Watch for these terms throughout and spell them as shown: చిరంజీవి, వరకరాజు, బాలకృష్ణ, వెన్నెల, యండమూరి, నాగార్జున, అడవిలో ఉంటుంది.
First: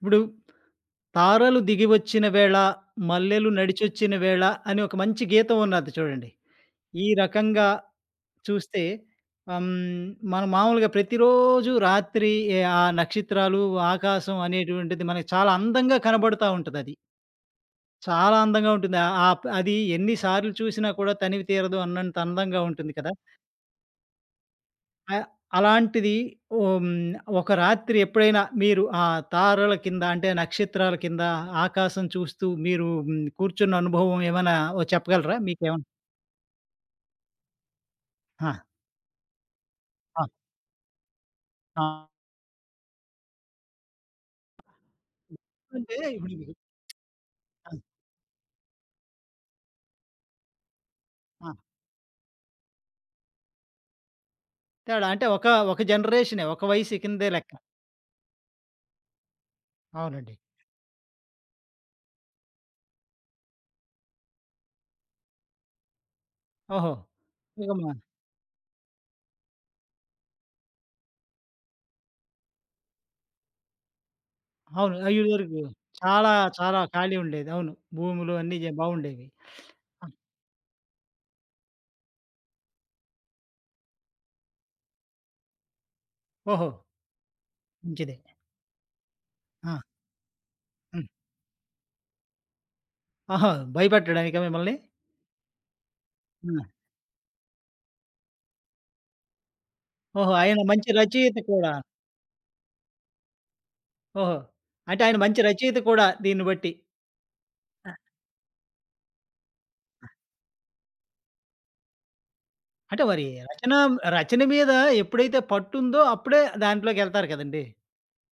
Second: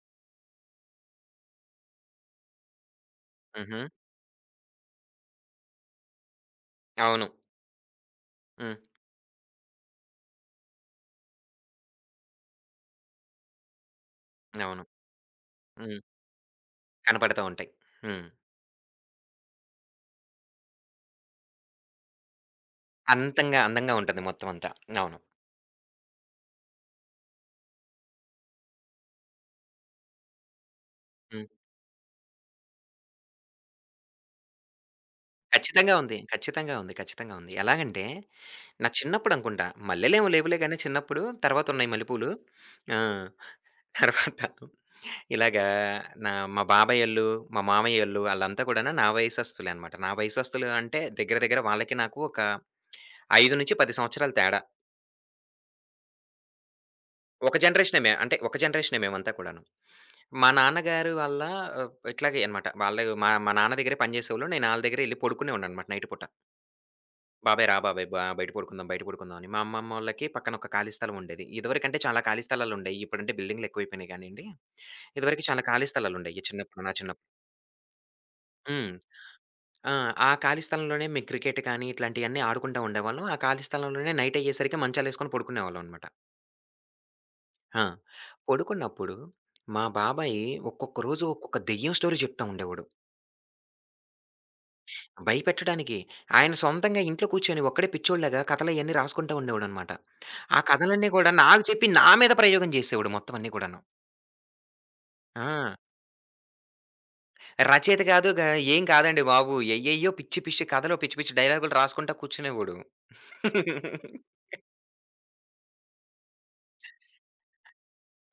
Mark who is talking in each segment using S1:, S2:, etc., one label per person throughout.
S1: ఇప్పుడు 'తారలు దిగివచ్చిన వేళ, మల్లెలు
S2: హుహు.
S1: నడిచొచ్చిన వేళ' అని ఒక మంచి గీతం ఉన్నది చూడండి. ఈ
S2: అవును.
S1: రకంగా
S2: హ్మ్.
S1: చూస్తే ఆహ్, హ్మ్, మనం మామూలుగా ప్రతిరోజు రాత్రి ఎ ఆ నక్షత్రాలు, ఆకాశం
S2: అవును.
S1: అనేటువంటిది మనకు చాలా అందంగా
S2: హ్మ్.
S1: కనబడుతా ఉంటదది.
S2: కనపడతా ఉంటాయి. హ్మ్.
S1: చాలా అందంగా ఉంటుంది. అది ఎన్ని సార్లు చూసినా కూడా తనివి తీరదు అన్నంత అందంగా ఉంటుంది కదా!
S2: అంతంగా అందంగా ఉంటది మొత్తం అంతా.
S1: ఆ!
S2: అవును.
S1: అలాంటిది ఓహ్! హ్మ్. ఒక రాత్రి ఎప్పుడైనా మీరు ఆ తారల కింద అంటే నక్షత్రాల కింద
S2: హ్మ్.
S1: ఆకాశం చూస్తూ మీరు కూర్చున్న అనుభవం ఏమైనా ఓ చెప్పగలరా? మీకేమన్నా?
S2: ఖచ్చితంగా ఉంది. ఖచ్చితంగా ఉంది. ఖచ్చితంగా ఉంది. ఎలాగంటే
S1: ఆ!
S2: నా చిన్నప్పుడు అనుకుంటా.
S1: ఆ!
S2: మల్లెలేమో లేవులే గాని చిన్నప్పుడు. తర్వాత
S1: ఆ!
S2: ఉన్నాయి మల్లెపూలు. ఆ! తర్వాత ఇలాగా
S1: అంటే ఇప్పుడు
S2: నా
S1: మీకు?
S2: మా బాబాయోళ్ళు, మా
S1: ఆ!
S2: మామయ్యోళ్ళు ఆళ్ళంతా కూడాను నా వయసస్తులే అనమాట. నా వయసస్తులు అంటే దగ్గర
S1: ఆ!
S2: దగ్గర వాళ్ళకి నాకు ఒక 5-10 సంవత్సరాలు తేడా.
S1: తేడా అంటే ఒక, ఒక జనరేషనే. ఒక వయసు కిందే లెక్క.
S2: ఒక జనరేషనే మే అంటే ఒక జనరేషనే మేమంతా కూడాను.
S1: అవునండి.
S2: మా నాన్నగారు వాళ్ళ ఇట్లాగే అనమాట. వాళ్ళే మా మా నాన్న దగ్గరే పని చేసేవాళ్ళు. నేను ఆళ్ళ దగ్గరే ఎళ్లి పడుకునేవాడిని అనమాట నైట్ పూట.
S1: ఓహో!
S2: "బాబాయ్
S1: ఇక
S2: రా
S1: మా,
S2: బాబాయ్ బయట పడుకుందాం, బయట పడుకుందాం" అని. మా అమ్మమ్మోళ్ళకి పక్కన ఒక ఖాళీ స్థలం ఉండేది. ఇదివరకంటే చాలా ఖాళీ స్థలాలుండేయి. ఇప్పుడంటే బిల్డింగులు ఎక్కువైపోయినాయి గానీయండి.
S1: అవును.
S2: ఇదివరకు
S1: ఇదివరకు
S2: చాలా ఖాళీ
S1: చాలా,
S2: స్థలాలుండేయి
S1: చాలా
S2: చిన్నప్పుడు నా
S1: ఖాళీ
S2: చిన్నప్పుడు.
S1: ఉండేది. అవును. భూములు అన్నీ
S2: హ్మ్.
S1: బాగుండేవి.
S2: ఆ!
S1: ఆ!
S2: ఆ ఖాళీ స్థలంలోనే మేము క్రికెట్ కానీ ఇట్లాంటియన్నీ ఆడుకుంటా ఉండేవాళ్ళం. ఆ ఖాళీ స్థలంలోనే నైట్ అయ్యేసరికి మంచాలేసుకొని పడుకునేవాళ్ళం అనమాట.
S1: ఓహో!
S2: ఆ!
S1: మంచిదే.
S2: పడుకున్నప్పుడు
S1: ఆ!
S2: మా బాబాయి ఒక్కొక్క
S1: హ్మ్.
S2: రోజు ఒక్కొక్క దెయ్యం స్టోరీ చెప్తా ఉండేవాడు.
S1: ఆహా! భయపెట్టాడానికా మిమ్మల్ని?
S2: భయపెట్టడానికి. ఆయన
S1: ఆ!
S2: సొంతంగా ఇంట్లో కూర్చొని ఒక్కడే పిచ్చోడిలాగా కథలయన్నీ రాసుకుంటా ఉండేవాడనమాట.
S1: ఓహో! ఆయన
S2: ఆ
S1: మంచి
S2: కథలన్నీ గూడా
S1: రచయిత
S2: నాకు
S1: కూడా.
S2: చెప్పి నా మీద ప్రయోగం జేసేవాడు మొత్తం అన్నీ గూడాను.
S1: ఓహో! అంటే ఆయన మంచి
S2: ఆ!
S1: రచయిత కూడా దీన్ని బట్టి.
S2: రచయిత గాదు గా, ఏం కాదండి బాబు. ఎయ్యెయ్యో పిచ్చి పిచ్చి కథలో పిచ్చి పిచ్చి డైలాగులు రాసుకుంటా కూర్చునేవాడు.
S1: అంటే మరి రచన రచన మీద ఎప్పుడైతే పట్టుందో అప్పుడే దాంట్లోకెళ్తారు కదండీ!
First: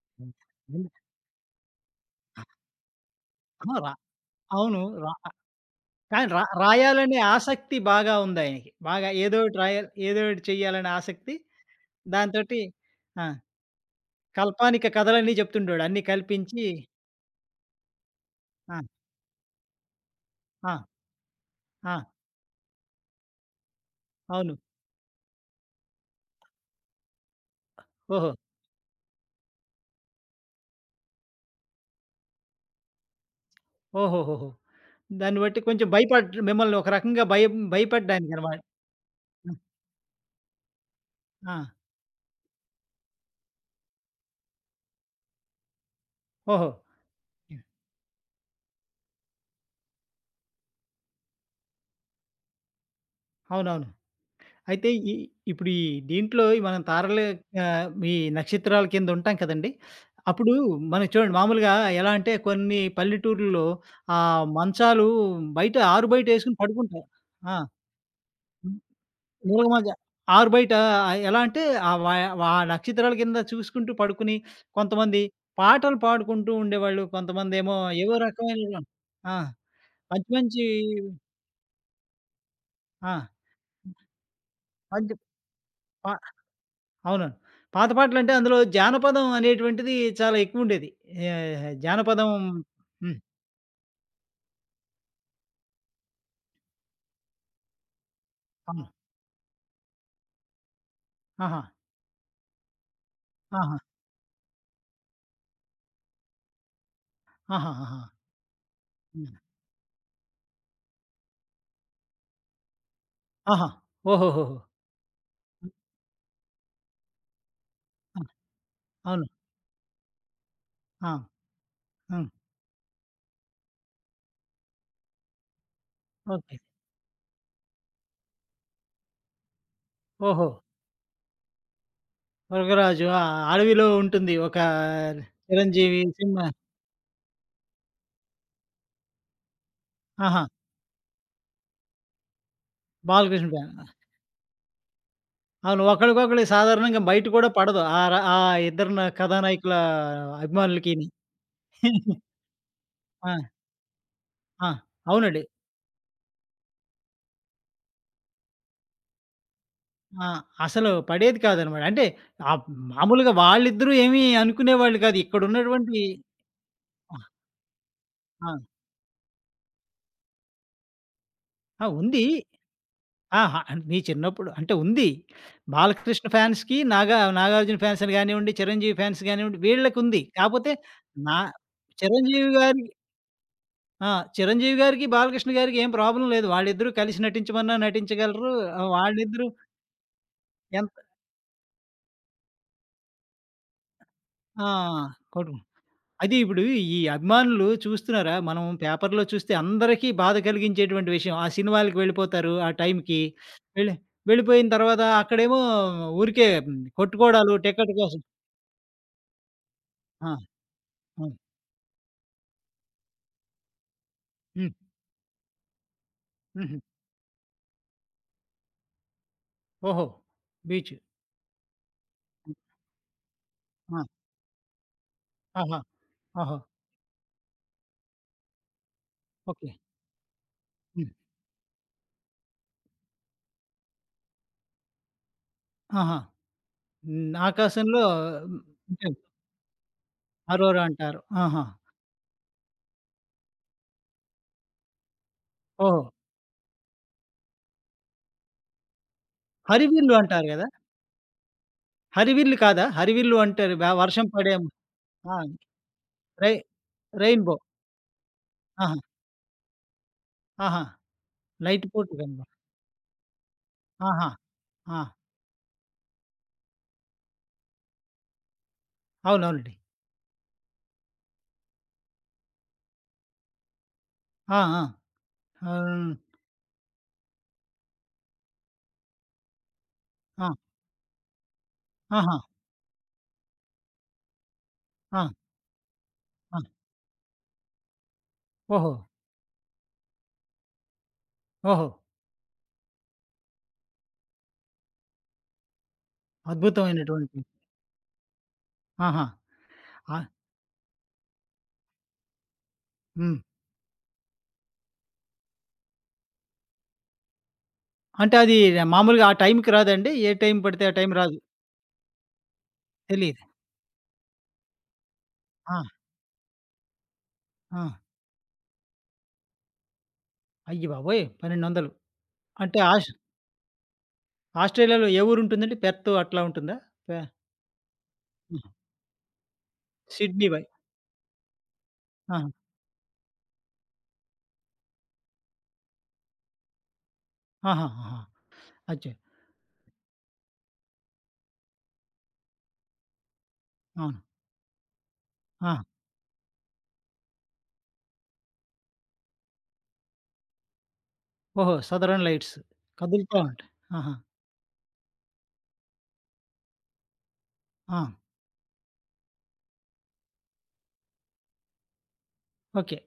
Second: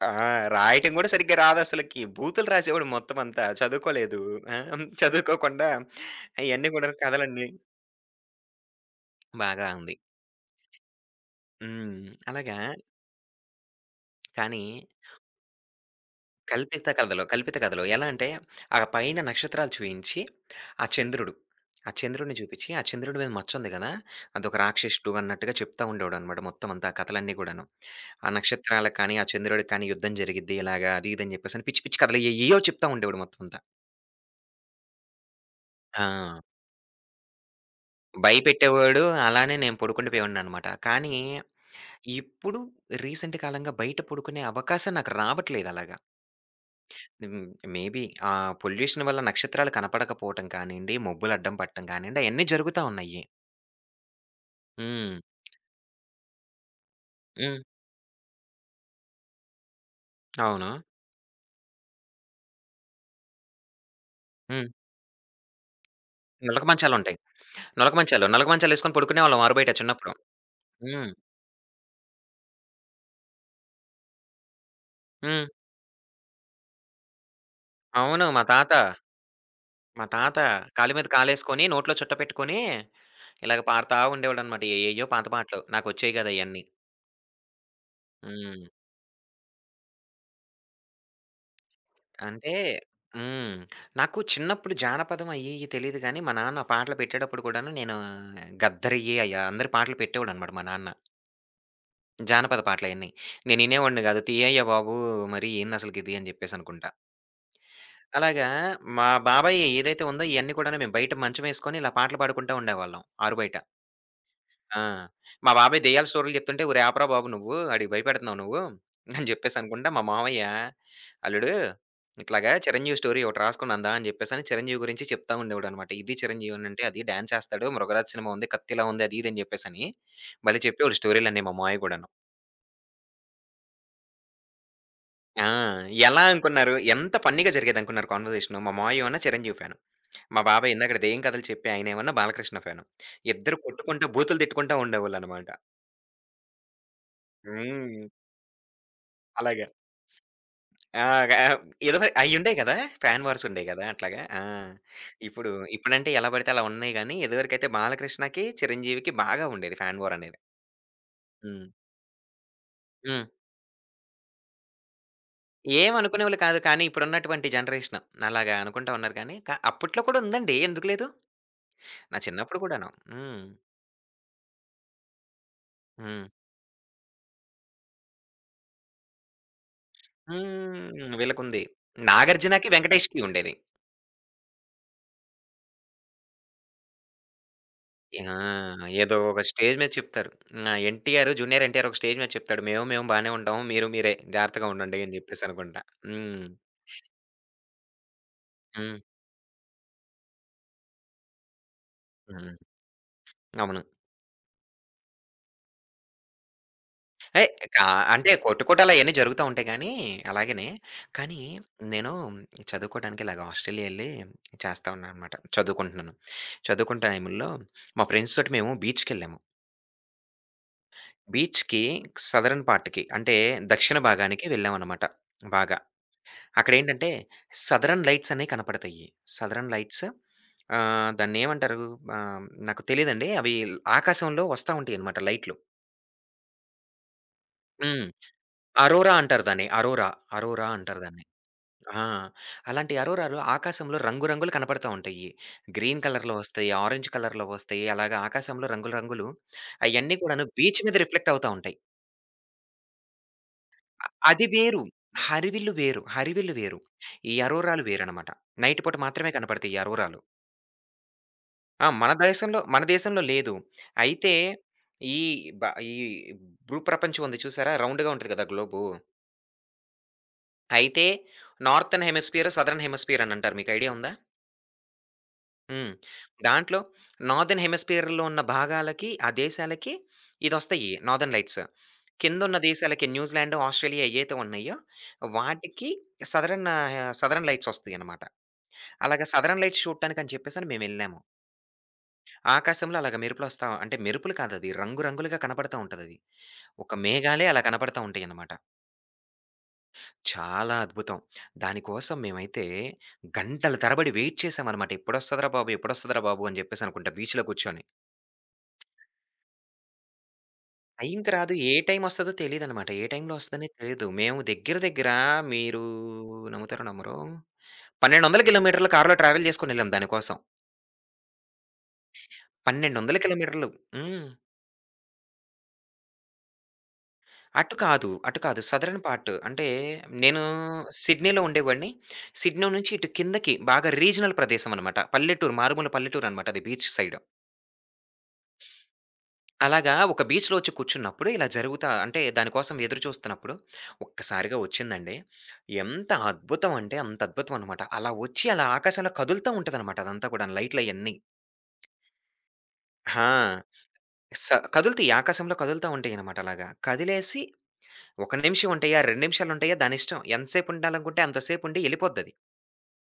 S2: ఆ!
S1: హ్మ్. హ్మ్.
S2: రాయటం గూడా సరిగ్గా రాదసలకి. బూతులు రాసేవాడు మొత్తమంతా.
S1: ఆ! రా,
S2: చదువుకోలేదు. ఆ!
S1: అవును. రా,
S2: చదువుకోకుండా
S1: కానీ రా
S2: అయన్నీ గూడా
S1: రాయాలనే
S2: కథలన్నీ
S1: ఆసక్తి బాగా ఉందాయనకి. బాగా ఏదోకటి
S2: బాగా
S1: రాయాలి,
S2: ఉంది.
S1: ఏదోకటి చెయ్యాలనే ఆసక్తి.
S2: హ్మ్. అలాగా.
S1: దాంతోటి ఆ!
S2: కానీ
S1: కల్పానిక కథలన్నీ చెప్తుండేవాడు. అన్నీ కల్పించి.
S2: కల్పిత కథలు, కల్పిత కథలు. ఎలా అంటే,
S1: ఆ!
S2: ఆ పైన నక్షత్రాలు చూయించి,
S1: ఆ!
S2: ఆ చంద్రుడు, ఆ
S1: ఆ!
S2: చంద్రుడిని చూపించి, ఆ చంద్రుడి మీద మచ్చుంది కదా!
S1: అవును.
S2: అదొక రాక్షసుడు అన్నట్టుగా చెప్తా ఉండేవాడనమాట మొత్తం అంతా ఆ కథలన్నీ కూడాను. ఆ
S1: ఓహో!
S2: నక్షత్రాలకు కానీ, ఆ చంద్రుడికి కానీ యుద్ధం జరిగిద్ది ఇలాగా అది ఇది అని చెప్పేసని పిచ్చి పిచ్చి కథలు ఏయ్యేయో చెప్తా ఉండేవాడు మొత్తం అంతా.
S1: ఓహోహోహో! దాన్ని బట్టి కొంచెం
S2: ఆ!
S1: భయపడ్ మిమ్మల్ని ఒక రకంగా భయం భయపడ్డానికనమాట.
S2: భయపెట్టేవాడు. అలానే నేను పడుకుండిపోయేవాడిననమాట. కానీ,
S1: ఆ!
S2: ఇప్పుడు రీసెంట్ కాలంగా బయట పడుకునే అవకాశం నాకు రావట్లేదు అలాగ.
S1: ఓహో!
S2: హ్మ్.
S1: యాహ్!
S2: మేబీ ఆ పొల్యూషన్ వల్ల నక్షత్రాలు కనపడకపోవటం కానియండి, మబ్బులు అడ్డం పట్టడం కానియండి, అయన్నీ జరుగుతా ఉన్నాయి.
S1: అవునవును. అయితే ఈ,
S2: హ్మ్.
S1: ఇప్పుడు ఈ దీంట్లో మనం తారల,
S2: హ్మ్.
S1: ఈ నక్షత్రాల కింద ఉంటాం కదండీ! అప్పుడు
S2: అవును.
S1: మనం చూడండి మామూలుగా, ఎలా అంటే కొన్ని పల్లెటూర్లలో ఆ
S2: హ్మ్.
S1: మంచాలు బయట ఆరు బయట ఏసుకొని
S2: నులక
S1: పడుకుంటారు.
S2: మంచాలుంటాయి.
S1: ఆ!
S2: నులక మంచాలు. నులక మంచాలేసుకొని పడుకునేవాళ్ళం
S1: మూల
S2: ఆరుబయట
S1: మంచం
S2: చిన్నప్పుడు.
S1: ఆరు బయట,
S2: హ్మ్.
S1: ఎలా అంటే ఆ వ ఆ నక్షత్రాల కింద చూసుకుంటూ పడుకుని కొంతమంది
S2: హ్మ్.
S1: పాటలు పాడుకుంటూ ఉండేవాళ్ళు. కొంతమందేమో ఏవో
S2: అవును. మా తాత,
S1: రకమైన ఆ!
S2: మా
S1: మంచి
S2: తాత
S1: మంచి
S2: కాలు మీద కాలేసుకొని, నోట్లో చుట్ట పెట్టుకొని,
S1: ఆ!
S2: ఇలాగ పాడుతా ఉండేవాడనమాట. ఏయేయో
S1: మంచి
S2: పాత పాటలు.
S1: ప
S2: నాకొచ్చేయి కాదు అయన్నీ.
S1: అవునండి. పాత పాటలంటే అందులో
S2: హ్మ్.
S1: జానపదం అనేటువంటిది చాలా ఎక్కువుండేది. జానపదం.
S2: అంటే
S1: హ్మ్.
S2: హ్మ్. నాకు చిన్నప్పుడు జానపదం అయ్యి ఇయ్యి తెలీదు గానీ, మా నాన్న పాటలు పెట్టేటప్పుడు కూడాను, నేను
S1: అవును.
S2: గద్దరయ్యి అయ్య అందరి పాటలు పెట్టేవాడనమాట మా నాన్న.
S1: ఆహా!
S2: జానపద పాటలయన్నీ. నేను
S1: ఆహా!
S2: ఇనేవాడిని గాదు. "తీయయ్య బాబు మరి ఏందసలకిది" అని జెప్పేసనుకుంటా.
S1: ఆహాహాహా!
S2: అలాగా మా
S1: హ్మ్.
S2: బాబాయ్ ఏదైతే ఉందో ఇయన్నీ కూడాను మేము బయట మంచమేసుకొని ఇలా పాటలు పాడుకుంటా ఉండేవాళ్ళం ఆరుబయట.
S1: ఆహా! ఓహోహోహో!
S2: ఆ! మా
S1: హ్మ్.
S2: బాబాయ్ దెయ్యాల స్టోరీలు జెప్తుంటే, "ఒరేయ్! ఆపరా బాబు నువ్వు. ఆడికి భయపెడుతున్నావు నువ్వు" అని
S1: అవును.
S2: జెప్పేసి అనుకుంటా మా మామయ్య,
S1: ఆ!
S2: "అల్లుడు
S1: హ్మ్.
S2: ఇట్లాగా 'చిరంజీవి' స్టోరీ ఒకటి రాసుకున్నానుదా" అని జెప్పేసని 'చిరంజీవి' గురించి చెప్తా ఉండేవాడనమాట. ఇది
S1: ఓకే.
S2: 'చిరంజీవి' అనంటే, అది డాన్స్ ఏస్తాడు. 'మృగరాజ్' సినిమా ఉంది. 'కత్తిలా' ఉంది. అది ఇది అని జెప్పేసని
S1: ఓహో!
S2: భలే చెప్పేవాడు స్టోరీలన్నీ మా మావయ్య గూడాను.
S1: 'వరకరాజు' ఆ! 'అడవిలో ఉంటుంది' ఒక
S2: ఆ!
S1: 'చిరంజీవి'
S2: ఎలా
S1: సినిమా.
S2: అనుకున్నారు? ఎంత ఫన్నీగా జరిగేదనుకున్నారు కాన్వర్జేషను. మా మావయ్యేమన్నా 'చిరంజీవి' ఫ్యాను. మా
S1: ఆహా!
S2: బాబాయ్ ఇందాకడ దెయ్యం కథలు చెప్పే ఆయనేమన్నా 'బాలకృష్ణ' ఫ్యాను.
S1: 'బాలకృష్ణ'
S2: ఇద్దరు
S1: ఫ్యాన్.
S2: కొట్టుకుంటా, బూతులు తిట్టుకుంటా ఉండేవాళ్ళనమాట.
S1: అవును. ఒకళ్ళకొకళ్ళు సాధారణంగా బయట కూడా పడదు.
S2: హ్మ్.
S1: ఆ ఇద్దరు
S2: అలాగా.
S1: కథానాయకుల
S2: ఆ!
S1: అభిమానులకిని.
S2: గా ఏదో అయ్యుండేయి గదా! ఫ్యాన్
S1: ఆ!
S2: వార్స్ ఉండేయి గదా! అట్లాగా. ఆ!
S1: ఆ! అవునండి.
S2: ఇప్పుడు ఇప్పుడంటే ఎలా పడితే అలా ఉన్నాయి గానీ, ఇదివరకైతే బాలకృష్ణకి, చిరంజీవికి బాగా ఉండేది ఫ్యాన్ వార్
S1: ఆ!
S2: అనేది.
S1: అసలు పడేది
S2: హ్మ్.
S1: కాదనమాట. అంటే ఆహ్,
S2: హ్మ్.
S1: మామూలుగా వాళ్ళిద్దరూ ఏమి అనుకునేవాళ్ళు కాదు. ఇక్కడున్నటువంటి,
S2: ఏమనుకునేవాళ్ళు కాదు. కానీ
S1: ఆహ్,
S2: ఇప్పుడున్నటువంటి జనరేషన్ అలాగా
S1: ఆ!
S2: అనుకుంటా ఉన్నారు కానీ, అప్పట్లో కూడా ఉందండి. ఎందుకు లేదు?
S1: ఆ!
S2: నా
S1: ఉంది.
S2: చిన్నప్పుడు కూడాను. హ్మ్.
S1: ఆహా! మీ చిన్నప్పుడు అంటే ఉంది. బాలకృష్ణ
S2: హ్మ్.
S1: ఫ్యాన్స్‌కి, నాగార్జున ఫ్యాన్స్ అని గానివ్వండి, చిరంజీవి ఫ్యాన్స్ గానివ్వండి, వీళ్ళకుంది. కాపోతే
S2: హ్మ్.
S1: నా
S2: వీళ్ళకుంది.
S1: చిరంజీవి
S2: నాగార్జునకి,
S1: గారి,
S2: వెంకటేష్‌కి ఉండేది.
S1: ఆ! చిరంజీవి గారికి, బాలకృష్ణ గారికి ఏం ప్రాబ్లమ్ లేదు. వాళ్ళిద్దరూ కలిసి నటించమన్నా
S2: ఆ!
S1: నటించగలరు.
S2: ఏదో ఒక
S1: వాళ్ళిద్దరూ,
S2: స్టేజ్ మీద చెప్తారు. ఆ!
S1: ఎంత,
S2: ఎన్టీఆర్, జూనియర్ ఎన్టీఆర్ ఒక స్టేజ్ మీద చెప్తాడు. మేము మేము బానే ఉంటాము. మీరు మీరే
S1: ఆ!
S2: జాగ్రత్తగా ఉండండి అని జెప్పేసి
S1: కొడు
S2: అనుకుంటా.
S1: అది
S2: హ్మ్.
S1: ఇప్పుడు ఈ అభిమానులు చూస్తున్నారా? మనం
S2: హ్మ్.
S1: పేపర్‌లో చూస్తే అందరికీ బాధ కలిగించేటువంటి విషయం. ఆ సినిమాలకి వెళ్ళిపోతారు
S2: హ్మ్.
S1: ఆ టైంకి.
S2: అవును.
S1: వెళ్ళి వెళ్ళిపోయిన తర్వాత అక్కడేమో ఊరికే
S2: ఏయ్!
S1: కొట్టుకోవడాలు
S2: కా
S1: టికెట్ కోసం.
S2: అంటే కొట్టుకోటాలు అయన్నీ జరుగుతా ఉంటాయి గానీ
S1: ఆ!
S2: అలాగనే.
S1: హ్మ్.
S2: కానీ నేను చదువుకోడానికి ఇలాగ ఆస్ట్రేలియా ఎళ్లి
S1: హ్మ్.
S2: చేస్తా ఉన్నాననమాట. చదువుకుంటున్నాను.
S1: హుహు.
S2: చదువుకునే టైంలో మా ఫ్రెండ్స్ తోటి మేము బీచ్‌కెళ్ళాము.
S1: ఓహో! బీచ్.
S2: బీచ్‌కి
S1: హ్మ్.
S2: సదరన్ పార్ట్‌కి అంటే దక్షిణ
S1: ఆ!
S2: భాగానికి వెళ్ళామనమాట బాగా.
S1: ఆహా! ఓహో!
S2: అక్కడేంటంటే సదరన్ లైట్స్ అనేవి కనపడతాయి.
S1: ఓకే.
S2: Southern lights.
S1: హ్మ్.
S2: దాన్నేమంటారు? నాకు తెలీదండి. అవి ఆకాశంలో వస్తా ఉంటాయన్నమాట లైట్లు.
S1: ఆహా! హ్మ్. ఆకాశంలో
S2: హ్మ్.
S1: అంటే
S2: అరోరా అంటారు దాన్ని. అరోరా, అరోరా
S1: అరోరా
S2: అంటారు
S1: అంటారు.
S2: దాన్ని.
S1: ఆహా!
S2: ఆ! అలాంటి అరోరాలు ఆకాశంలో రంగు రంగులు కనపడతా ఉంటాయి.
S1: ఓహో!
S2: గ్రీన్ కలర్‌లో వస్తాయి, ఆరెంజ్ కలర్‌లో వస్తాయి. అలాగా ఆకాశంలో రంగులు రంగులు
S1: హరివిల్లు
S2: అయన్నీ
S1: అంటారు
S2: కూడాను
S1: గదా!
S2: బీచ్ మీద రిఫ్లెక్ట్ అవుతా ఉంటాయి.
S1: హరివిల్లు కాదా? హరివిల్లు అంటారు.
S2: అ
S1: వర్షం
S2: అది
S1: పడే
S2: వేరు.
S1: ఆ!
S2: హరివిల్లు వేరు.
S1: రై
S2: హరివిల్లు వేరు. ఈ
S1: రెయిన్‌బో.
S2: అరోరాలు వేరనమాట. నైట్ పూట
S1: ఆహా!
S2: మాత్రమే కనపడతాయి ఈ అరోరాలు.
S1: ఆహా! లైట్
S2: ఆ!
S1: పూట
S2: మన
S1: కనప,
S2: దేశంలో, మన దేశంలో లేదు.
S1: ఆహా!
S2: అయితే
S1: ఆ!
S2: ఈ బ ఈ భూప్రపంచం ఉంది చూసారా? రౌండ్‌గా ఉంటది కదా! గ్లోబు.
S1: అవునవునండి.
S2: అయితే నార్తర్న్ హెమిస్ఫియర్, సదర్న్ హెమిస్ఫియర్ అని అంటారు. మీకు ఐడియా ఉందా?
S1: ఆ! ఆ!
S2: హ్మ్.
S1: ఆహ్,
S2: దాంట్లో నార్దర్న్ హెమిస్ఫియర్‌లో ఉన్న భాగాలకి, ఆ దేశాలకి
S1: ఆ!
S2: ఇదొస్తాయి నార్దర్న్ లైట్స్.
S1: ఆహా!
S2: కిందున్న దేశాలకి న్యూజిలాండ్, ఆస్ట్రేలియా ఏయైతే ఉన్నాయో
S1: ఆ!
S2: వాటికి
S1: ఆ!
S2: సదరన్ లైట్స్ వస్తాయన్నమాట.
S1: ఓహో!
S2: అలాగా సదరన్ లైట్స్ చూడటానికని చెప్పేసని మేమెళ్ళాము.
S1: ఓహో!
S2: ఆకాశంలో అలాగా మెరుపులొస్తా అంటే మెరుపులు కాదది. రంగు రంగులుగా కనపడతా ఉంటదది. ఒక
S1: అద్భుతమైనటువంటి,
S2: మేఘాలే అలా కనపడతా ఉంటాయన్నమాట.
S1: ఆహా! ఆ!
S2: చాలా అద్భుతం. దానికోసం మేమైతే
S1: హ్మ్.
S2: గంటల తరబడి వెయిట్ చేశామన్నమాట. ఎప్పుడొస్తదిరా బాబు! ఎప్పుడొస్తదిరా బాబు! అని జెప్పేసనుకుంటా బీచ్‌లో కూర్చొని.
S1: అంటే అది మామూలుగా ఆ టైంకి రాదండి? ఏ టైం పడితే ఆ టైం
S2: టైంకి
S1: రాదు?
S2: రాదు. ఏ టైమొస్తదో తెలీదన్నమాట. ఏ టైంలో
S1: తెలీదు.
S2: వస్తదనే తెలీదు. మేము దగ్గర దగ్గర
S1: ఆ!
S2: మీరు నమ్ముతారో నమ్మరో
S1: ఆ!
S2: 1200 కిలోమీటర్లు కారులో ట్రావెల్ చేసుకొనెళ్ళాం దానికోసం.
S1: అయ్య బాబోయ్! 1,200 అంటే ఆస్
S2: 1200 కిలోమీటర్లు. హ్మ్.
S1: ఆస్ట్రేలియాలో ఏ ఊరుంటుందండి? పెర్త్ అట్లా ఉంటుందా? పె,
S2: అటు కాదు. అటు కాదు.
S1: హ్మ్.
S2: Southern part. అంటే నేను
S1: సిడ్నీ వై,
S2: సిడ్నీలో ఉండేవాడిని.
S1: ఆహా!
S2: సిడ్నీ నుంచి ఇటు కిందకి బాగా రీజినల్ ప్రదేశం అనమాట. పల్లెటూరు, మారుమూల పల్లెటూరు అనమాట అది బీచ్ సైడ్.
S1: ఆహా! ఆహా! అచ్చా!
S2: అలాగా ఒక బీచ్‌లో వచ్చి కూర్చున్నప్పుడు ఇలా జరుగుతా అంటే దానికోసం ఎదురు చూస్తున్నప్పుడు
S1: అవును.
S2: ఒక్కసారిగా వచ్చిందండి.
S1: ఆ!
S2: ఎంత అద్భుతం అంటే అంత అద్భుతం అనమాట. అలా వచ్చి అలా ఆకాశంలో కదులుతా ఉంటదనమాట అదంతా కూడాను లైట్‌లయన్నీ.
S1: ఓహో! సదరన్ లైట్స్ కదులుతా
S2: ఆ!
S1: ఉంటాయి. ఆహా!
S2: స కదులుతాయి. ఆకాశంలో కదులుతా ఉంటాయనమాట అలాగా. కదిలేసి
S1: ఆ!
S2: ఒక నిమిషం ఉంటాయా, 2 నిమిషాలుంటాయా దానిష్టం. ఎంతసేపు ఉండాలనుకుంటే అంత సేపుండి ఎళ్ళిపోద్దది.
S1: ఓకే.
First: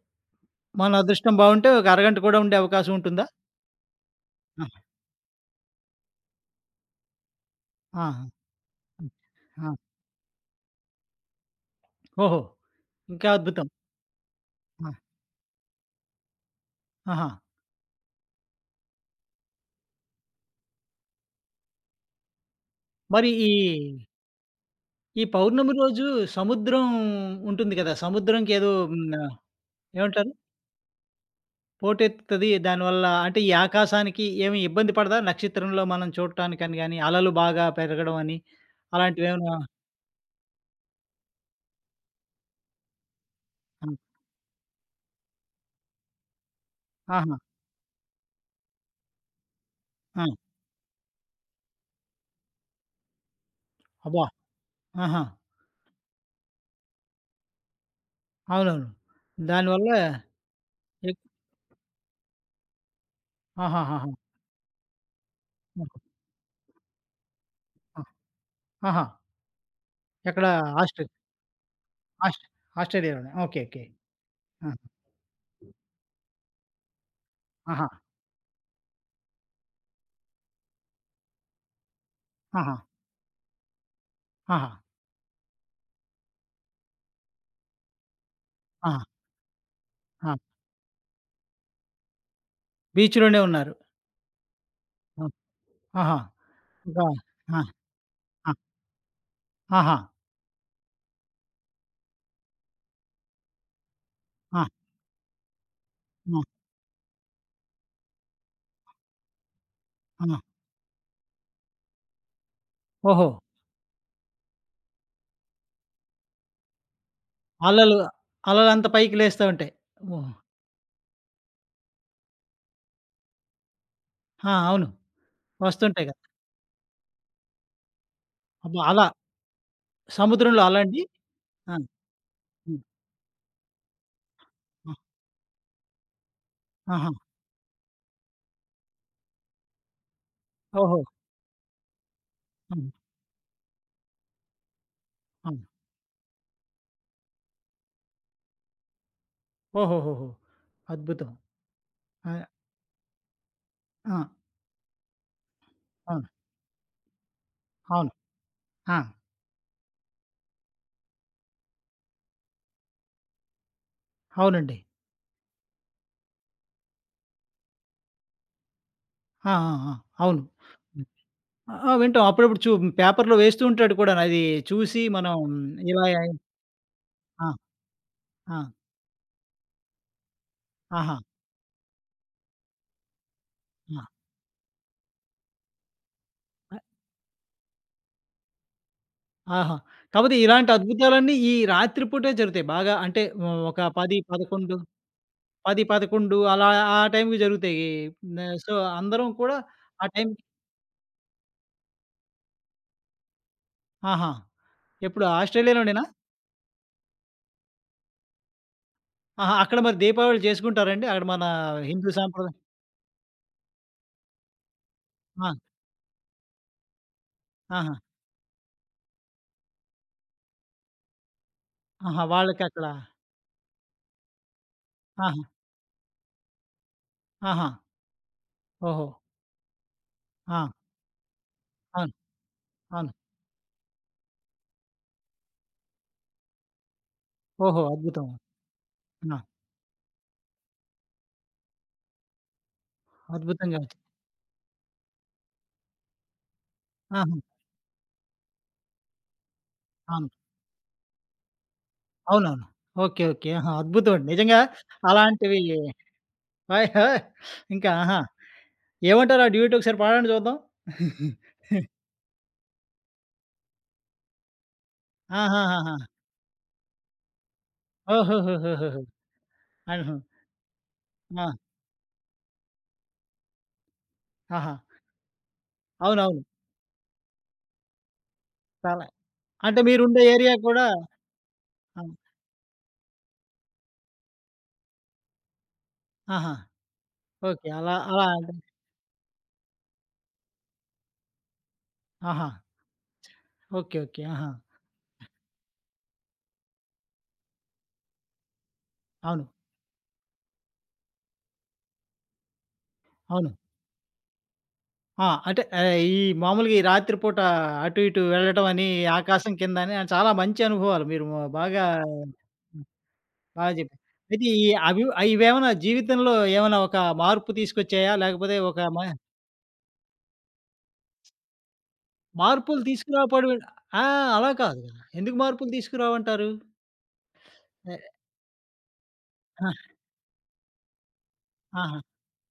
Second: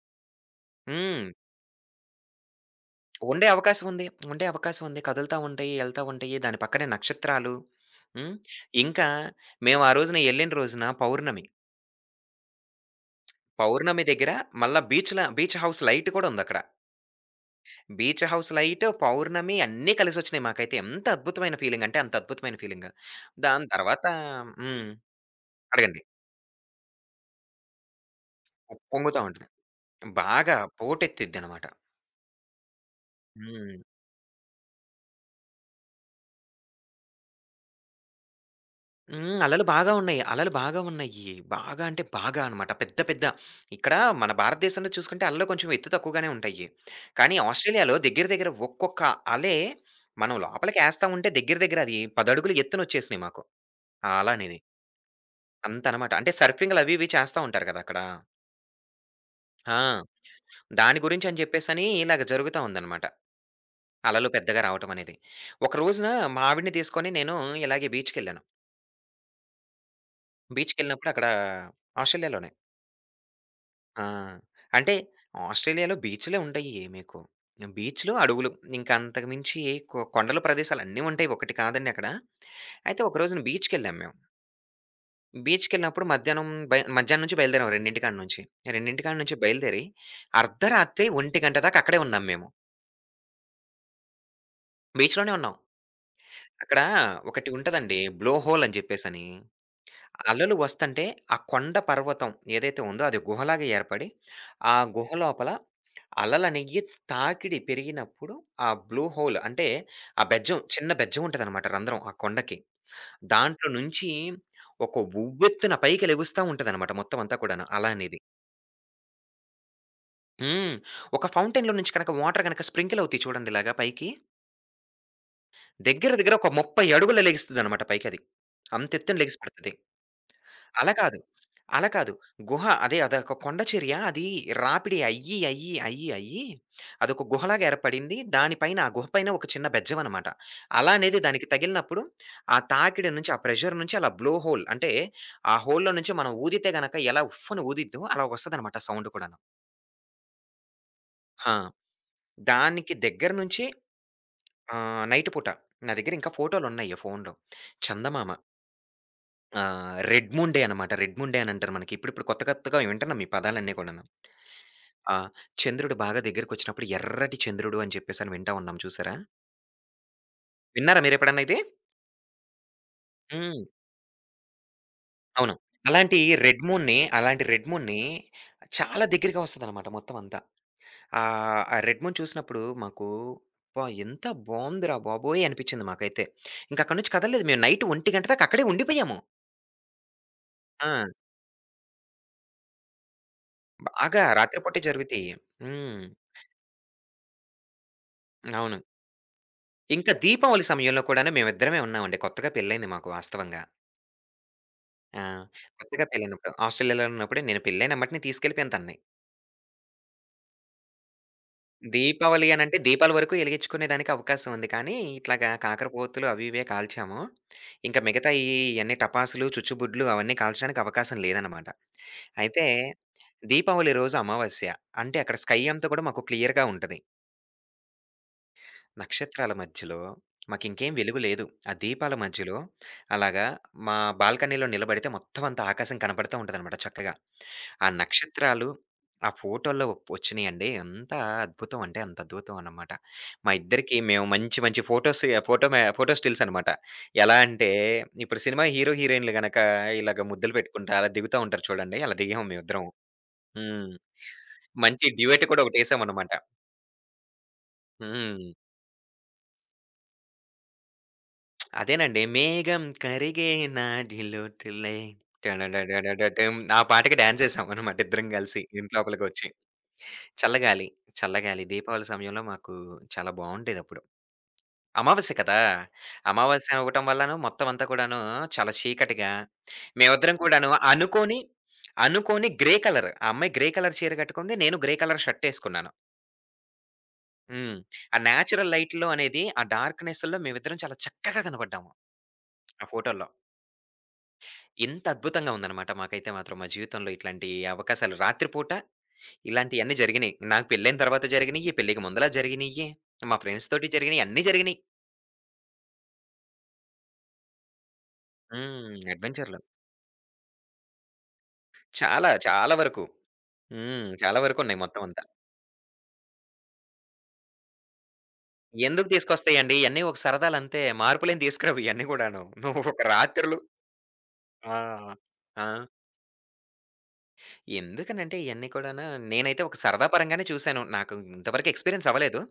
S1: మన
S2: హ్మ్.
S1: అదృష్టం బావుంటే ఒక అరగంట కూడా ఉండే అవకాశం ఉంటుందా?
S2: ఉండే అవకాశం ఉంది. ఉండే
S1: ఆ!
S2: అవకాశం ఉంది. కదులుతా ఉంటాయి, ఎళ్తా ఉంటాయి. దాని పక్కనే నక్షత్రాలు.
S1: ఆహా!
S2: హ్మ్. ఇంకా
S1: ఆ!
S2: మేము ఆ రోజున ఎళ్ళిన రోజున పౌర్ణమి.
S1: ఓహో! ఇంకా అద్భుతం.
S2: పౌర్ణమి దగ్గర మళ్ళా
S1: ఆ!
S2: బీచ్ హౌస్ లైట్ కూడా ఉందక్కడ.
S1: ఆహా!
S2: బీచ్ హౌస్ లైట్, పౌర్ణమి అన్నీ కలిసొచ్చినాయి మాకైతే. ఎంత అద్భుతమైన ఫీలింగ్ అంటే అంత అద్భుతమైన ఫీలింగ్.
S1: మరి ఈ,
S2: దాని తర్వాత హ్మ్.
S1: ఈ పౌర్ణమి
S2: అడగండి.
S1: రోజు సముద్రం ఉంటుంది కదా! సముద్రంకేదో
S2: పొంగుతా
S1: హ్మ్.
S2: ఉంటది.
S1: ఏమంటారు?
S2: బాగా పోటెత్తిద్దనమాట.
S1: పోటెత్తుతది. దానివల్ల అంటే ఈ
S2: హ్మ్.
S1: ఆకాశానికి ఏమి ఇబ్బంది పడదా? నక్షత్రంలో మనం చూడటానికని గాని, అలలు బాగా పెరగడం అని
S2: హ్మ్.
S1: అలాంటివేమన్నా?
S2: అలలు బాగా ఉన్నాయి. అలలు బాగా ఉన్నాయి. బాగా అంటే బాగా అనమాట. పెద్ద పెద్ద.
S1: హ్మ్.
S2: ఇక్కడ మన భారతదేశంలో చూసుకుంటే అలలు కొంచెం ఎత్తు తక్కువగానే ఉంటాయి.
S1: ఆహా!
S2: కానీ ఆస్ట్రేలియాలో దగ్గర దగ్గర ఒక్కొక్క అలే
S1: ఆ!
S2: మనం లోపలికేస్తా ఉంటే దగ్గర దగ్గర అది 10 అడుగులు ఎత్తునొచ్చేసినాయి మాకు. ఆ
S1: అబ్బా!
S2: అల అనేది.
S1: ఆహా!
S2: అంత అనమాట. అంటే సర్ఫింగ్‌లు అవి ఇవి చేస్తా ఉంటారు కదా! అక్కడ.
S1: అవునవును. దానివల్ల,
S2: ఆ! దాని
S1: ఎక్
S2: గురించని చెప్పేసని ఇలాగ జరుగుతా ఉందనమాట.
S1: ఆహాహాహా!
S2: అలలు పెద్దగా రావటం అనేది. ఒక
S1: ఆహా!
S2: రోజున మా ఆవిడని తీసుకొని నేను ఇలాగే
S1: ఆహా,
S2: బీచ్‌కెళ్ళాను.
S1: ఆహా, ఎక్కడ? ఆస్ట్రే
S2: బీచ్‌కెళ్ళినప్పుడు అక్కడ
S1: ఆస్ట్,
S2: ఆస్ట్రేలియాలోనే.
S1: ఆస్ట్రేలియాలోనే. ఓకే. ఓకే.
S2: ఆ! అంటే ఆస్ట్రేలియాలో బీచ్‌లే ఉంటాయి మీకు.
S1: ఆహా!
S2: బీచ్‌లు, అడవులు. ఇంక అంతకు మించి కొండల ప్రదేశాలన్నీ ఉంటాయి. ఒకటి కాదండి అక్కడ.
S1: ఆహా! ఆహా!
S2: అయితే ఒక రోజున బీచ్‌కెళ్ళాం మేము.
S1: ఆహా!
S2: బీచ్‌కెళ్ళినప్పుడు మధ్యాహ్నం నుంచి బయలుదేరాం 2 కాడ నుంచి. 2
S1: ఆహా!
S2: కాడ నుంచి బయలుదేరి
S1: ఆ!
S2: అర్ధరాత్రి 1 దాకా అక్కడే ఉన్నాం మేము.
S1: బీచ్‌లోనే ఉన్నారు. ఆ!
S2: బీచ్‌లోనే ఉన్నాం.
S1: ఆహా!
S2: అక్కడ
S1: ఇంకా,
S2: ఒకటి
S1: ఆ!
S2: ఉంటదండి బ్లో
S1: ఆ!
S2: హోల్ అని చెప్పేసని.
S1: ఆహా!
S2: అలలు వస్తంటే ఆ కొండ పర్వతం ఏదైతే ఉందో అది గుహలాగా ఏర్పడి,
S1: ఆ!
S2: ఆ గుహ లోపల
S1: ఆ!
S2: అలలనేయ్యి తాకిడి పెరిగినప్పుడు ఆ బ్లూ హోల్ అంటే ఆ
S1: ఆ!
S2: బెజ్జం చిన్న బెజ్జం ఉంటదనమాట రంధ్రం ఆ కొండకి.
S1: ఓహో!
S2: దాంట్లో నుంచి ఒక ఉవ్వెత్తున పైకి లెగుస్తా ఉంటదనమాట మొత్తం అంతా కూడాను అల
S1: అలలు
S2: అనేది.
S1: అలలంత పైకి లేస్తా ఉంటాయి. ఓహ్!
S2: హ్మ్. ఒక ఫౌంటైన్‌లో నుంచి కనుక వాటర్ గనక స్ప్రింకిల్ అవుతాయి చూడండి ఇలాగా పైకి.
S1: ఆ! అవును. వస్తుంటాయి
S2: దగ్గర
S1: కదా!
S2: దగ్గర ఒక 30 అడుగుల లెగిస్తదనమాట పైకది.
S1: అబ్బా! అలా
S2: అంతెత్తున లెగిసి పడతది.
S1: సముద్రంలో అలా
S2: అలా
S1: అండి?
S2: కాదు.
S1: ఆ!
S2: అలా కాదు. గుహ
S1: హ్మ్.
S2: అదే అదొక కొండ చర్య. అది
S1: ఆ!
S2: రాపిడి అయ్యి, అయ్యి, అయ్యి, అయ్యి
S1: ఆహా!
S2: అదొక గుహలాగా ఏర్పడింది. దానిపైన ఆ గుహ పైన ఒక చిన్న బెజ్జమనమాట. అలా
S1: ఓహో!
S2: అనేది దానికి తగిలినప్పుడు ఆ
S1: హ్మ్.
S2: తాకిడి నుంచి, ఆ ప్రెషర్ నుంచి అలా బ్లో హోల్ అంటే ఆ
S1: అవును.
S2: హోల్‌లో నుంచి మనం ఊదితే గనక ఎలా ఉఫ్ఫని ఊదిద్దో అలా వస్తదనమాట సౌండ్ కూడాను.
S1: ఓహోహోహో! అద్భుతం.
S2: ఆ!
S1: ఆ!
S2: దానికి దగ్గర నుంచి
S1: ఆ!
S2: నైట్ పూట నా
S1: ఆ!
S2: దగ్గర ఇంకా ఫోటోలున్నాయి ఫోనులో.
S1: అవును.
S2: చందమామ,
S1: ఆ!
S2: రెడ్ మూన్ డే అనమాట. రెడ్ మూన్ డే అనంటారు మనకి. ఇప్పుడిప్పుడు కొత్త కొత్తగా వింటున్నాం ఈ పదాలన్నీ కూడాను.
S1: అవునండి.
S2: ఆ! చంద్రుడు బాగా దగ్గరికొచ్చినప్పుడు ఎర్రటి చంద్రుడు అని చెప్పేసని వింటా ఉన్నాం చూసారా?
S1: ఆ! ఆ! ఆ! అవును.
S2: విన్నారా మీరెప్పుడన్నా ఇది?
S1: ఆ! ఆ! వింటాం. అప్పుడప్పుడు పేపర్‌లో వేస్తూ
S2: హ్మ్.
S1: ఉంటాడు కూడాను. అది చూసి మనం
S2: అవును.
S1: ఇలా,
S2: అలాంటి అలాంటి
S1: ఆ!
S2: రెడ్ మూన్‌ని
S1: ఆ!
S2: చాలా దగ్గరగా వస్తదనమాట మొత్తం అంతా.
S1: ఆహా!
S2: ఆ రెడ్ మూన్ చూసినప్పుడు మాకు అబ్బా!
S1: ఆ!
S2: ఎంత బావుందిరా బాబోయ్! అనిపిచ్చింది మాకైతే. ఇంక అక్కడి నుంచి కదలలేదు మేము. నైట్ 1:00 దాకా అక్కడే ఉండిపోయాము.
S1: ఆహా! కాపోతే ఇలాంటి
S2: ఆ!
S1: అద్భుతాలన్నీ ఈ రాత్రి పూటే జరుగుతాయి. బాగా అంటే ఒక 10,
S2: బాగా రాత్రి
S1: 11
S2: పూటే జరుగుతాయి.
S1: 10,
S2: హ్మ్.
S1: 11 అలా ఆ టైంకి జరుగుతాయి. సో,
S2: అవును.
S1: అందరం కూడా ఆ
S2: ఇంకా
S1: టైంకి.
S2: దీపావళి సమయంలో కూడాను మేమిద్దరమే ఉన్నామండి. కొత్తగా పెళ్లయింది మాకు వాస్తవంగా.
S1: ఆహా!
S2: ఆ!
S1: ఎప్పుడు? ఆస్ట్రేలియాలోనేనా?
S2: కొత్తగా పెళ్ళైనప్పుడు. ఆస్ట్రేలియాలో ఉన్నప్పుడు నేను పెళ్ళైనెమ్మటనే తీసుకెళ్ళిపోయాను తనని.
S1: ఆహా! అక్కడ మరి దీపావళి చేసుకుంటారండి? అక్కడ మన హిందూ
S2: దీపావళి
S1: సాంప్రదాయం?
S2: అనంటే దీపాల వరకు ఎలిగించుకునే దానికి అవకాశం ఉంది. కానీ ఇట్లాగా
S1: ఆ!
S2: కాకర పోతులు అవి ఇవే కాల్చాము.
S1: ఆహా!
S2: ఇంకా మిగతా ఈ ఇయన్నీ టపాసులు, చుచ్చుబుడ్లు అవన్నీ కాల్చడానికి అవకాశం లేదనమాట.
S1: ఆహా!
S2: అయితే
S1: వాళ్ళకక్కడ,
S2: దీపావళి రోజు అమావాస్య. అంటే అక్కడ
S1: ఆహా!
S2: స్కై అంతా కూడా మాకు క్లియర్‌గా ఉంటది.
S1: ఆహా! ఓహో!
S2: నక్షత్రాల మధ్యలో
S1: ఆ!
S2: మాకింకేం వెలుగు లేదు. ఆ
S1: అవును.
S2: దీపాల మధ్యలో
S1: అవును.
S2: అలాగా మా బాల్కనీలో నిలబడితే మొత్తం అంతా ఆకాశం కనపడతా ఉంటదనమాట చక్కగా.
S1: ఓహో!
S2: ఆ
S1: అద్భుతం.
S2: నక్షత్రాలు ఆ
S1: ఆ!
S2: ఫోటోలో వచ్చినాయండి. ఎంత అద్భుతం అంటే అంత అద్భుతం అన్నమాట. మా
S1: అద్భుతంగా వచ్చి,
S2: ఇద్దరికీ మేము మంచి మంచి ఫోటోస్ ఫోటో మే ఫోటో స్టిల్స్ అనమాట.
S1: ఆహా!
S2: ఎలా అంటే ఇప్పుడు సినిమా హీరో, హీరోయిన్‌లు గనక ఇలాగ
S1: అవును.
S2: ముద్దులు పెట్టుకుంటా అలా దిగుతా ఉంటారు చూడండి. అలా దిగాము
S1: అవునవును.
S2: మేమిద్దరం.
S1: ఓకే. ఓకే. ఆహా!
S2: హ్మ్.
S1: అద్భుతం అండి. నిజంగా
S2: మంచి డ్యూయట్
S1: అలాంటివి.
S2: కూడా
S1: ఓయ్!
S2: ఒకటేసామన్నమాట.
S1: ఓయ్! ఇంకా ఆహా!
S2: హ్మ్.
S1: ఏమంటారు? ఆ డ్యూయెట్ ఒకసారి పాడండి చూద్దాం?
S2: అదేనండి. మేఘం కరిగే నాడిలోటిలై
S1: ఆహాహాహా!
S2: టడడడడడటం. ఆ పాటకి డాన్స్ ఏసామన్నమాట ఇద్దరం కలిసి
S1: ఓహోహోహోహోహో!
S2: ఇంట్లోపలికొచ్చి.
S1: ఆహా!
S2: చల్లగాలి.
S1: ఆ!
S2: చల్లగాలి. దీపావళి సమయంలో మాకు చాలా బావుండేదప్పుడు.
S1: ఆహా!
S2: అమావాస్య కదా!
S1: అవునవును.
S2: అమావాస్య అవ్వటం వల్లనూ మొత్తం అంతా కూడానూ చాలా
S1: చాలా,
S2: చీకటిగా,
S1: అంటే మీరుండే
S2: మేమిద్దరం
S1: ఏరియా
S2: కూడాను
S1: కూడా?
S2: అనుకోని,
S1: ఆ!
S2: అనుకోని గ్రే కలర్, ఆ అమ్మాయి గ్రే కలర్ చీర కట్టుకుంది. నేను గ్రే కలర్ షర్టేసుకున్నాను.
S1: ఆహా! ఓకే.
S2: హ్మ్.
S1: అలా
S2: ఆ
S1: అలా అంటే,
S2: న్యాచురల్ లైట్‌లో అనేది ఆ డార్క్‌నెస్‌ల్లో మేమిద్దరం చాలా చక్కగా కనపడ్డాము
S1: ఆహా!
S2: ఆ ఫోటోల్లో.
S1: ఓకే. ఓకే. ఆహా!
S2: ఇంత అద్భుతంగా ఉందనమాట. మాకైతే మాత్రం మా జీవితంలో ఇట్లాంటి అవకాశాలు రాత్రి పూట
S1: అవును.
S2: ఇలాంటియన్నీ జరిగినియి. నాకు పెళ్ళైన తర్వాత జరిగినియి, పెళ్ళికి ముందల జరిగినియి, మా
S1: అవును.
S2: ఫ్రెండ్స్ తోటి జరిగినియి, అన్నీ జరిగినియి.
S1: ఆ! అంటే ఈ మామూలుగా ఈ రాత్రి పూట అటు ఇటు వెళ్ళటం అని,
S2: హ్మ్.
S1: ఆకాశం
S2: అడ్వెంచర్‌లు.
S1: కిందని చాలా మంచి అనుభవాలు మీరు బాగా,
S2: చాలా, చాలా వరకు.
S1: బాగా చెప్పారు.
S2: హ్మ్. చాలా
S1: అయితే ఈ
S2: వరకున్నాయి
S1: అవి,
S2: మొత్తం అంతా.
S1: ఇవేమన్నా జీవితంలో ఏమైనా ఒక మార్పు తీసుకొచ్చాయా? లేకపోతే ఒక
S2: ఎందుకు తీసుకొస్తాయండి ఇయన్నీ ఒక సరదాలంతే. మార్పులేం తీసుకురావు ఇయన్నీ గూడాను.
S1: మార్పులు
S2: నువ్వు ఒక
S1: తీసుకురాపోవడం,
S2: రాత్రులు.
S1: ఆ! అలా
S2: ఆ!
S1: కాదు కదా! ఎందుకు
S2: ఆ!
S1: మార్పులు తీసుకురావంటారు? ఎ
S2: ఎందుకనంటే ఇయన్నీ కూడాను నేనైతే ఒక
S1: ఆహ్,
S2: సరదా పరంగానే చూసాను. నాకు ఇంతవరకు
S1: ఆహా!
S2: ఎక్స్‌పీరియన్స్ అవ్వలేదు.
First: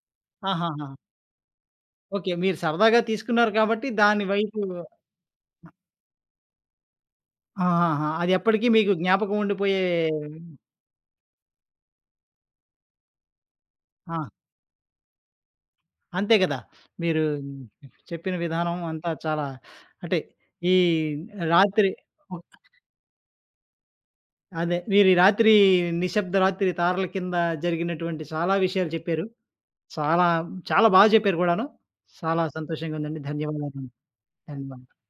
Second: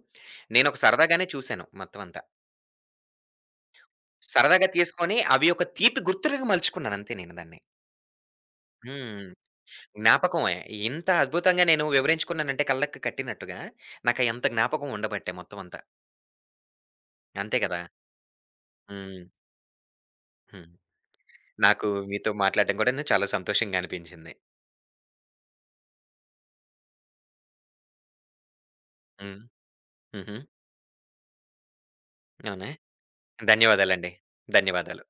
S1: ఆహాహా!
S2: నేనొక సరదాగానే చూసాను మొత్తం అంతా.
S1: ఓకే. మీరు సరదాగా తీసుకున్నారు కాబట్టి దాని వైపు,
S2: సరదాగా తీసుకొని అవి ఒక తీపి గుర్తులుగా మలుచుకున్నాను అంతే నేను దాన్ని.
S1: ఆహాహా! అది ఎప్పటికీ మీకు
S2: హ్మ్.
S1: జ్ఞాపకం ఉండిపోయే,
S2: జ్ఞాపకమే. ఇంత అద్భుతంగా నేను వివరించుకున్నానంటే కళ్ళకి కట్టినట్టుగా,
S1: ఆ!
S2: నాకు ఎంత జ్ఞాపకం ఉండబట్టే మొత్తం అంతా.
S1: అంతే కదా! మీరు
S2: అంతే కదా!
S1: చెప్పిన విధానం అంతా
S2: హ్మ్.
S1: చాలా, అంటే
S2: హ్మ్.
S1: ఈ
S2: నాకు
S1: రాత్రి,
S2: మీతో మాట్లాడడం కూడాను చాలా సంతోషంగా అనిపించింది.
S1: అదే. మీరు ఈ రాత్రి నిశ్శబ్ద రాత్రి తారల కింద జరిగినటువంటి చాలా విషయాలు చెప్పారు.
S2: హ్మ్.
S1: చాలా,
S2: హుహు.
S1: చాలా బాగా చెప్పారు కూడాను. చాలా
S2: అవునా!
S1: సంతోషంగా ఉందండి. ధన్యవాదాలండి.
S2: ధన్యవాదాలండి.
S1: ధన్యవాదాలు.
S2: ధన్యవాదాలు.